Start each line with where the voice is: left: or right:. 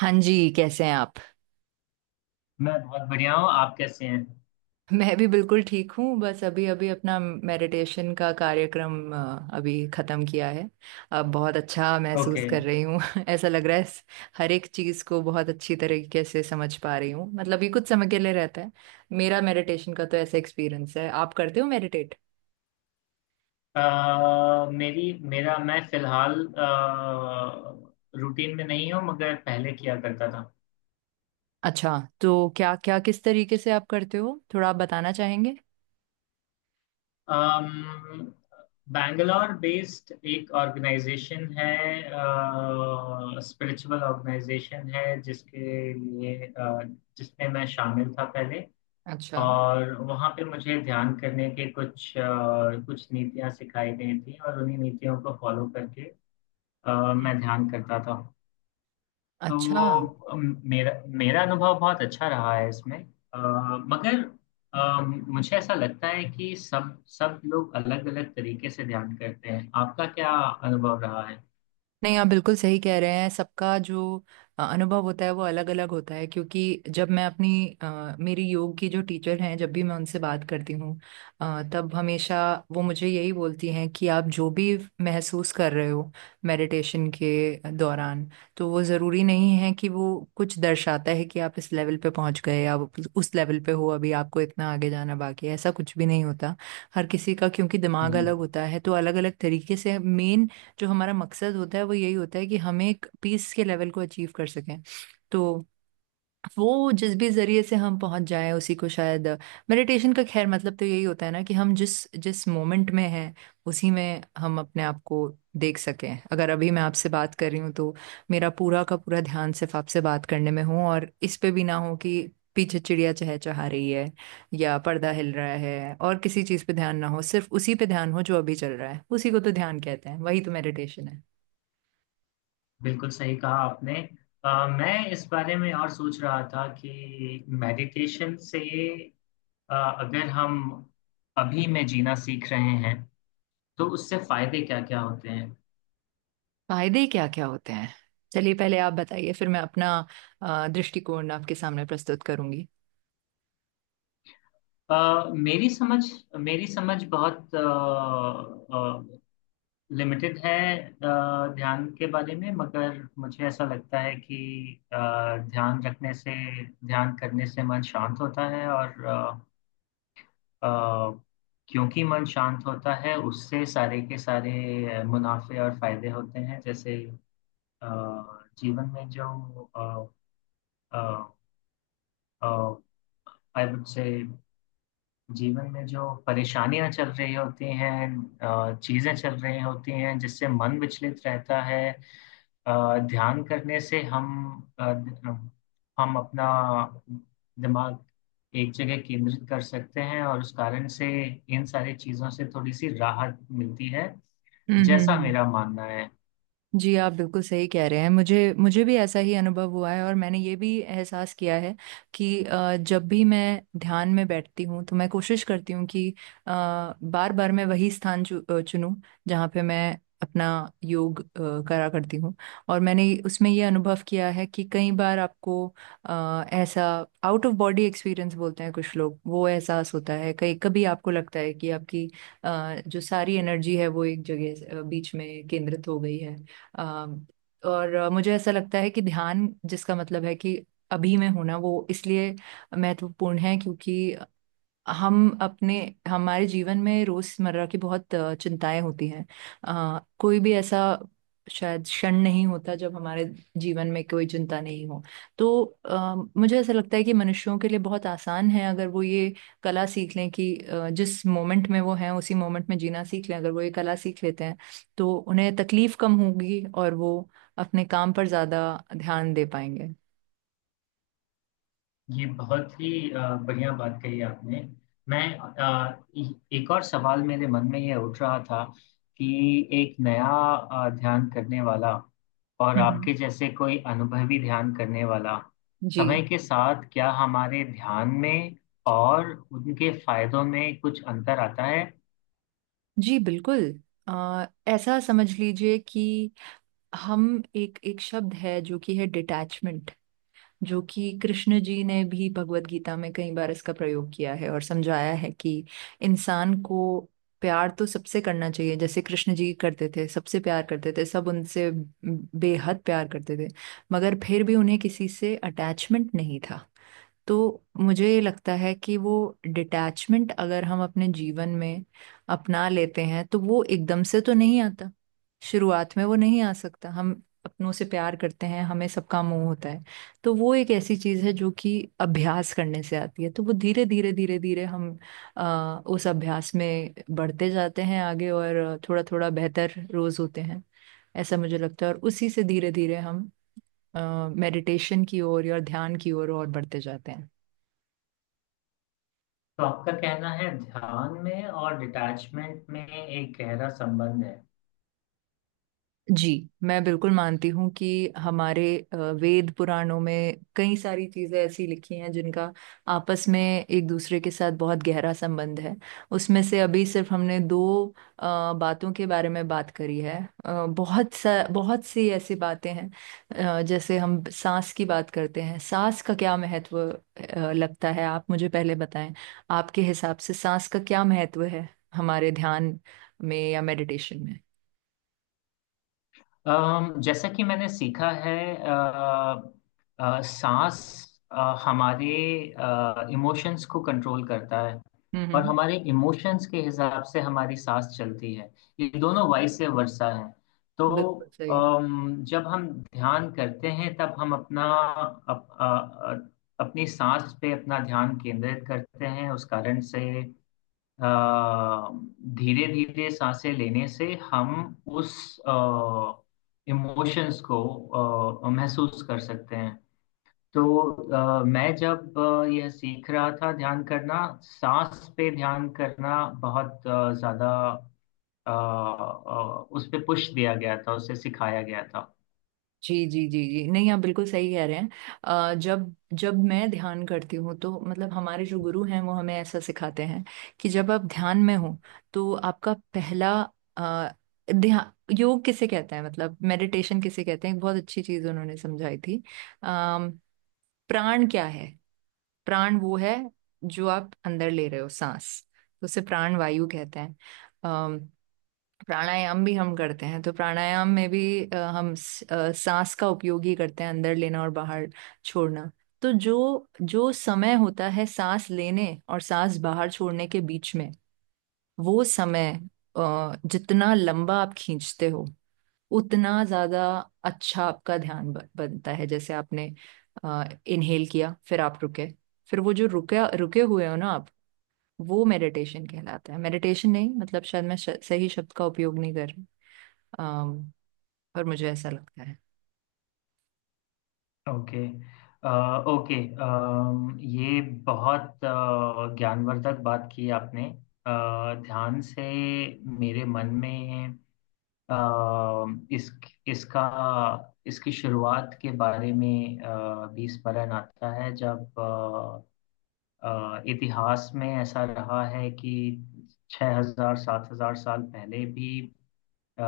right: हाँ जी, कैसे हैं आप?
left: मैं बहुत बढ़िया हूँ। आप कैसे हैं?
right: मैं भी बिल्कुल ठीक हूँ। बस अभी अभी अपना मेडिटेशन का कार्यक्रम अभी ख़त्म किया है। अब बहुत अच्छा महसूस
left: ओके।
right: कर रही हूँ। ऐसा लग रहा है हर एक चीज़ को बहुत अच्छी तरीके से समझ पा रही हूँ। मतलब ये कुछ समय के लिए रहता है। मेरा मेडिटेशन का तो ऐसा एक्सपीरियंस है। आप करते हो मेडिटेट?
left: मेरी मेरा मैं फिलहाल रूटीन में नहीं हूँ मगर पहले किया करता था।
right: अच्छा, तो क्या क्या, किस तरीके से आप करते हो? थोड़ा आप बताना चाहेंगे।
left: अम बैंगलोर बेस्ड एक ऑर्गेनाइजेशन है, स्पिरिचुअल ऑर्गेनाइजेशन है, जिसमें मैं शामिल था पहले।
right: अच्छा।
left: और वहाँ पे मुझे ध्यान करने के कुछ नीतियाँ सिखाई गई थी, और उन्हीं नीतियों को फॉलो करके
right: हम्म।
left: मैं ध्यान करता था। तो
right: अच्छा।
left: वो मेरा मेरा अनुभव बहुत अच्छा रहा है इसमें, अ, मगर मुझे ऐसा लगता है कि सब सब लोग अलग अलग तरीके से ध्यान करते हैं। आपका क्या अनुभव रहा है?
right: नहीं, आप बिल्कुल सही कह रहे हैं। सबका जो अनुभव होता है वो अलग अलग होता है। क्योंकि जब मैं अपनी मेरी योग की जो टीचर हैं, जब भी मैं उनसे बात करती हूँ तब हमेशा वो मुझे यही बोलती हैं कि आप जो भी महसूस कर रहे हो मेडिटेशन के दौरान, तो वो ज़रूरी नहीं है कि वो कुछ दर्शाता है कि आप इस लेवल पे पहुंच गए, आप उस लेवल पे हो, अभी आपको इतना आगे जाना बाकी है, ऐसा कुछ भी नहीं होता। हर किसी का क्योंकि दिमाग
left: हम्म,
right: अलग होता है तो अलग अलग तरीके से मेन। जो हमारा मकसद होता है वो यही होता है कि हम एक पीस के लेवल को अचीव कर सकें। तो वो जिस भी जरिए से हम पहुंच जाएं उसी को शायद मेडिटेशन का खैर मतलब तो यही होता है ना, कि हम जिस जिस मोमेंट में हैं उसी में हम अपने आप को देख सकें। अगर अभी मैं आपसे बात कर रही हूँ तो मेरा पूरा का पूरा ध्यान सिर्फ आपसे बात करने में हो, और इस पे भी ना हो कि पीछे चिड़िया चहचहा रही है या पर्दा हिल रहा है, और किसी चीज पे ध्यान ना हो, सिर्फ उसी पे ध्यान हो जो अभी चल रहा है। उसी को तो ध्यान कहते हैं, वही तो मेडिटेशन है।
left: बिल्कुल सही कहा आपने। मैं इस बारे में और सोच रहा था कि अ, अगर हम अभी में जीना सीख रहे हैं तो उससे फायदे क्या क्या होते हैं?
right: फायदे क्या क्या होते हैं? चलिए पहले आप बताइए, फिर मैं अपना दृष्टिकोण आपके सामने प्रस्तुत करूंगी।
left: अ, मेरी समझ मेरी समझ बहुत अ, लिमिटेड है ध्यान के बारे में, मगर मुझे ऐसा लगता है कि अ, ध्यान रखने से ध्यान करने से मन शांत होता है, और अ, क्योंकि मन शांत होता है उससे सारे के सारे मुनाफे और फायदे होते हैं। जैसे अ, जीवन में जो आई वुड से जीवन में जो परेशानियां चल रही होती हैं, चीजें चल रही होती हैं जिससे मन विचलित रहता है, ध्यान करने से अ, ध- हम अपना दिमाग एक जगह केंद्रित कर सकते हैं, और उस कारण से इन सारी चीजों से थोड़ी सी राहत मिलती है।
right: हम्म,
left: जैसा
right: हम्म।
left: मेरा मानना है।
right: जी, आप बिल्कुल सही कह रहे हैं। मुझे मुझे भी ऐसा ही अनुभव हुआ है, और मैंने ये भी एहसास किया है कि जब भी मैं ध्यान में बैठती हूँ तो मैं कोशिश करती हूँ कि बार बार मैं वही स्थान चुनूं जहाँ पे मैं अपना योग करा करती हूँ। और मैंने उसमें ये अनुभव किया है कि कई बार आपको ऐसा आउट ऑफ बॉडी एक्सपीरियंस बोलते हैं कुछ लोग, वो एहसास होता है। कई कभी आपको लगता है कि आपकी जो सारी एनर्जी है वो एक जगह बीच में केंद्रित हो गई है। अम, और मुझे ऐसा लगता है कि ध्यान, जिसका मतलब है कि अभी में होना, वो इसलिए महत्वपूर्ण है क्योंकि हम अपने हमारे जीवन में रोजमर्रा की बहुत चिंताएं होती हैं। कोई भी ऐसा शायद क्षण नहीं होता जब हमारे जीवन में कोई चिंता नहीं हो। तो मुझे ऐसा लगता है कि मनुष्यों के लिए बहुत आसान है, अगर वो ये कला सीख लें कि जिस मोमेंट में वो हैं उसी मोमेंट में जीना सीख लें। अगर वो ये कला सीख लेते हैं तो उन्हें तकलीफ कम होगी और वो अपने काम पर ज्यादा ध्यान दे पाएंगे।
left: ये बहुत ही बढ़िया बात कही आपने। मैं अ, ए- एक और सवाल मेरे मन में ये उठ रहा था कि एक नया ध्यान करने वाला, और
right: हम्म।
left: आपके जैसे कोई अनुभवी ध्यान करने वाला,
right: जी।
left: समय के साथ क्या हमारे ध्यान में और उनके फायदों में कुछ अंतर आता है?
right: जी बिल्कुल। ऐसा समझ लीजिए कि हम एक एक शब्द है जो कि है डिटैचमेंट। जो कि कृष्ण जी ने भी भगवत गीता में कई बार इसका प्रयोग किया है, और समझाया है कि इंसान को प्यार तो सबसे करना चाहिए, जैसे कृष्ण जी करते थे, सबसे प्यार करते थे, सब उनसे बेहद प्यार करते थे, मगर फिर भी उन्हें किसी से अटैचमेंट नहीं था। तो मुझे ये लगता है कि वो डिटैचमेंट अगर हम अपने जीवन में अपना लेते हैं तो वो एकदम से तो नहीं आता, शुरुआत में वो नहीं आ सकता। हम अपनों से प्यार करते हैं, हमें सबका मोह होता है। तो वो एक ऐसी चीज़ है जो कि अभ्यास करने से आती है। तो वो धीरे धीरे धीरे धीरे हम उस अभ्यास में बढ़ते जाते हैं आगे, और थोड़ा थोड़ा बेहतर रोज होते हैं, ऐसा मुझे लगता है। और उसी से धीरे धीरे हम मेडिटेशन की ओर या ध्यान की ओर और बढ़ते जाते हैं।
left: तो आपका कहना है ध्यान में और डिटैचमेंट में एक गहरा संबंध है।
right: जी, मैं बिल्कुल मानती हूँ कि हमारे वेद पुराणों में कई सारी चीज़ें ऐसी लिखी हैं जिनका आपस में एक दूसरे के साथ बहुत गहरा संबंध है। उसमें से अभी सिर्फ हमने दो अ, बातों के बारे में बात करी है। बहुत सा बहुत सी ऐसी बातें हैं। जैसे हम सांस की बात करते हैं। सांस का क्या महत्व लगता है, आप मुझे पहले बताएं। आपके हिसाब से सांस का क्या महत्व है हमारे ध्यान में या मेडिटेशन में?
left: अम, जैसा कि मैंने सीखा है, सांस अ, हमारे इमोशंस को कंट्रोल करता है, और
right: हम्म।
left: हमारे इमोशंस के हिसाब से हमारी सांस चलती है। ये दोनों वाइस वर्सा है। तो
right: बिल्कुल सही।
left: अम, जब हम ध्यान करते हैं तब हम अपना अप, अ, अ, अपनी सांस पे अपना ध्यान केंद्रित करते हैं। उस कारण से धीरे धीरे सांसें लेने से हम उस इमोशंस को महसूस कर सकते हैं। तो, मैं जब यह सीख रहा था, ध्यान करना, सांस पे ध्यान करना बहुत ज्यादा उस पे पुश दिया गया था, उसे सिखाया गया था।
right: जी जी जी जी। नहीं, आप बिल्कुल सही कह रहे हैं। जब जब मैं ध्यान करती हूँ, तो मतलब हमारे जो गुरु हैं वो हमें ऐसा सिखाते हैं कि जब आप ध्यान में हो तो आपका पहला अ, ध्यान, योग किसे कहते हैं मतलब मेडिटेशन किसे कहते हैं, एक बहुत अच्छी चीज उन्होंने समझाई थी। अम, प्राण क्या है? प्राण वो है जो आप अंदर ले रहे हो, सांस, तो उसे प्राण वायु कहते हैं। प्राणायाम भी हम करते हैं। तो प्राणायाम में भी हम सांस का उपयोग ही करते हैं, अंदर लेना और बाहर छोड़ना। तो जो जो समय होता है सांस लेने और सांस बाहर छोड़ने के बीच में, वो समय जितना लंबा आप खींचते हो उतना ज्यादा अच्छा आपका ध्यान बनता है। जैसे आपने इनहेल किया, फिर आप रुके, फिर वो जो रुके रुके हुए हो ना आप, वो मेडिटेशन कहलाता है। मेडिटेशन नहीं मतलब शायद मैं सही शब्द का उपयोग नहीं कर अम, पर मुझे ऐसा लगता है।
left: ओके। ओके। अम, ये बहुत ज्ञानवर्धक बात की आपने। ध्यान से मेरे मन में अ, इस इसका इसकी शुरुआत के बारे में भी स्मरण आता है। जब इतिहास में ऐसा रहा है कि छः हजार सात हजार साल पहले भी अ,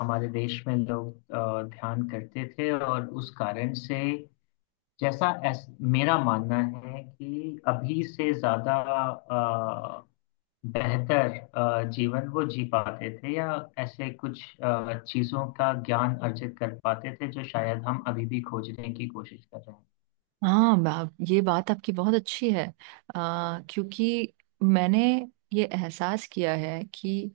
left: हमारे देश में लोग ध्यान करते थे, और उस कारण से, मेरा मानना है कि अभी से ज्यादा अ, बेहतर जीवन वो जी पाते थे, या ऐसे कुछ चीजों का ज्ञान अर्जित कर पाते थे जो शायद हम अभी भी खोजने की कोशिश कर रहे
right: हाँ, ये बात आपकी बहुत अच्छी है। क्योंकि मैंने ये एहसास किया है कि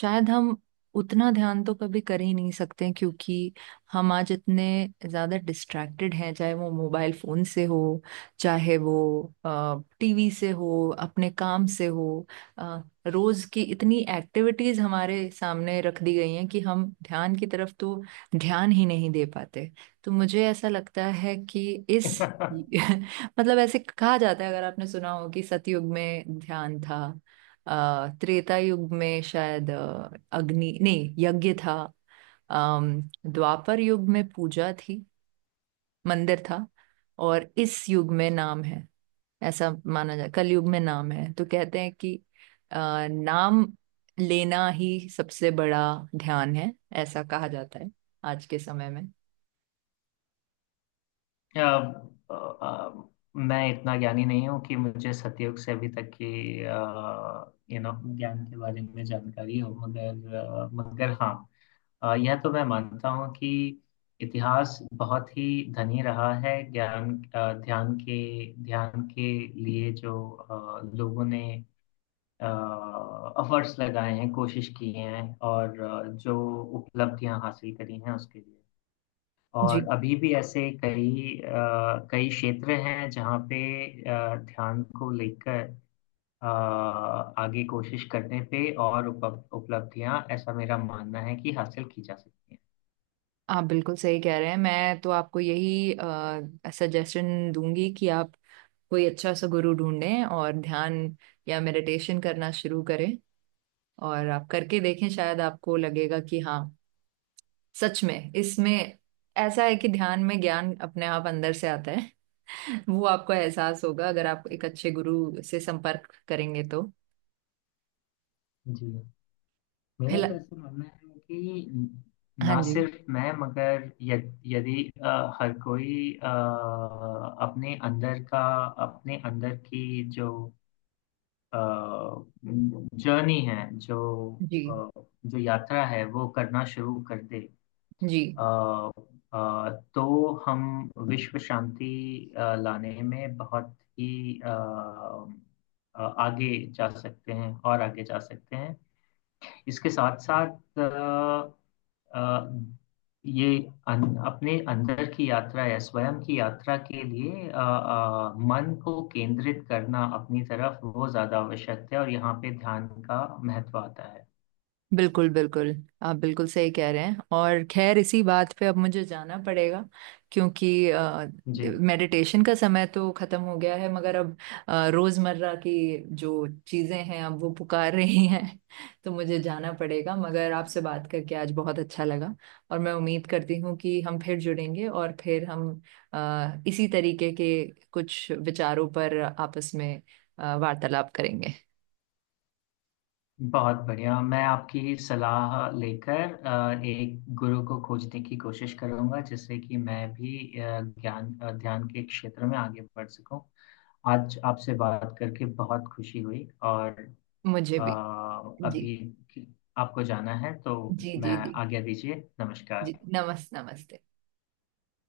right: शायद हम उतना ध्यान तो कभी कर ही नहीं सकते। क्योंकि हम आज इतने ज़्यादा डिस्ट्रैक्टेड हैं, चाहे वो मोबाइल फ़ोन से हो, चाहे वो टीवी से हो, अपने काम से हो। आ, रोज़ की इतनी एक्टिविटीज़ हमारे सामने रख दी गई हैं कि हम ध्यान की तरफ तो ध्यान ही नहीं दे पाते। तो मुझे ऐसा लगता है कि इस
left: हैं।
right: मतलब ऐसे कहा जाता है, अगर आपने सुना हो, कि सतयुग में ध्यान था, त्रेता युग में शायद अग्नि नहीं यज्ञ था, अम, द्वापर युग में पूजा थी, मंदिर था, और इस युग में नाम है, ऐसा माना जाए कलयुग में नाम है। तो कहते हैं कि अ, नाम लेना ही सबसे बड़ा ध्यान है, ऐसा कहा जाता है आज के समय में।
left: अ, अ, मैं इतना ज्ञानी नहीं हूँ कि मुझे सतयुग से अभी तक की ज्ञान के बारे में जानकारी हो, मगर हाँ, यह तो मैं मानता हूँ कि इतिहास बहुत ही धनी रहा है। ज्ञान अ, ध्यान के लिए जो लोगों ने एफर्ट्स लगाए हैं, कोशिश की हैं, और जो उपलब्धियां हासिल करी हैं उसके लिए। और
right: जी,
left: अभी भी ऐसे कई क्षेत्र हैं जहाँ पे ध्यान को लेकर आगे कोशिश करने पे और उपलब्धियां ऐसा मेरा मानना है कि हासिल की जा सकती हैं।
right: आप बिल्कुल सही कह रहे हैं। मैं तो आपको यही सजेशन दूंगी कि आप कोई अच्छा सा गुरु ढूंढें और ध्यान या मेडिटेशन करना शुरू करें, और आप करके देखें। शायद आपको लगेगा कि हाँ, सच में इसमें ऐसा है कि ध्यान में ज्ञान अपने आप अंदर से आता है। वो आपको एहसास होगा अगर आप एक अच्छे गुरु से संपर्क करेंगे तो।
left: जी। मेरा तो
right: फिलहाल।
left: ऐसा मानना है कि
right: हाँ
left: ना
right: जी।
left: सिर्फ मैं, यदि हर कोई अपने अंदर का, अपने अंदर की जो जर्नी है जो
right: जी
left: अ, जो यात्रा है वो करना शुरू कर दे,
right: जी।
left: अ, तो हम विश्व शांति लाने में बहुत ही आगे जा सकते हैं और आगे जा सकते हैं। इसके साथ साथ आ, आ, ये अपने अंदर की यात्रा या स्वयं की यात्रा के लिए मन को केंद्रित करना अपनी तरफ वो ज्यादा आवश्यक है, और यहाँ पे ध्यान का महत्व आता है।
right: बिल्कुल बिल्कुल। आप बिल्कुल सही कह रहे हैं, और खैर इसी बात पे अब मुझे जाना पड़ेगा, क्योंकि
left: जी।
right: मेडिटेशन का समय तो खत्म हो गया है। मगर अब रोजमर्रा की जो चीजें हैं, अब वो पुकार रही हैं। तो मुझे जाना पड़ेगा। मगर आपसे बात करके आज बहुत अच्छा लगा, और मैं उम्मीद करती हूँ कि हम फिर जुड़ेंगे और फिर हम इसी तरीके के कुछ विचारों पर आपस में वार्तालाप करेंगे।
left: बहुत बढ़िया। मैं आपकी सलाह लेकर एक गुरु को खोजने की कोशिश करूंगा, जिससे कि मैं भी ध्यान के क्षेत्र में आगे बढ़ सकूं। आज आपसे बात करके बहुत खुशी हुई। और
right: मुझे
left: अ,
right: भी। जी।
left: अभी आपको जाना है तो
right: जी
left: मैं
right: जी जी।
left: आज्ञा दीजिए।
right: जी,
left: नमस्कार।
right: नमस्ते।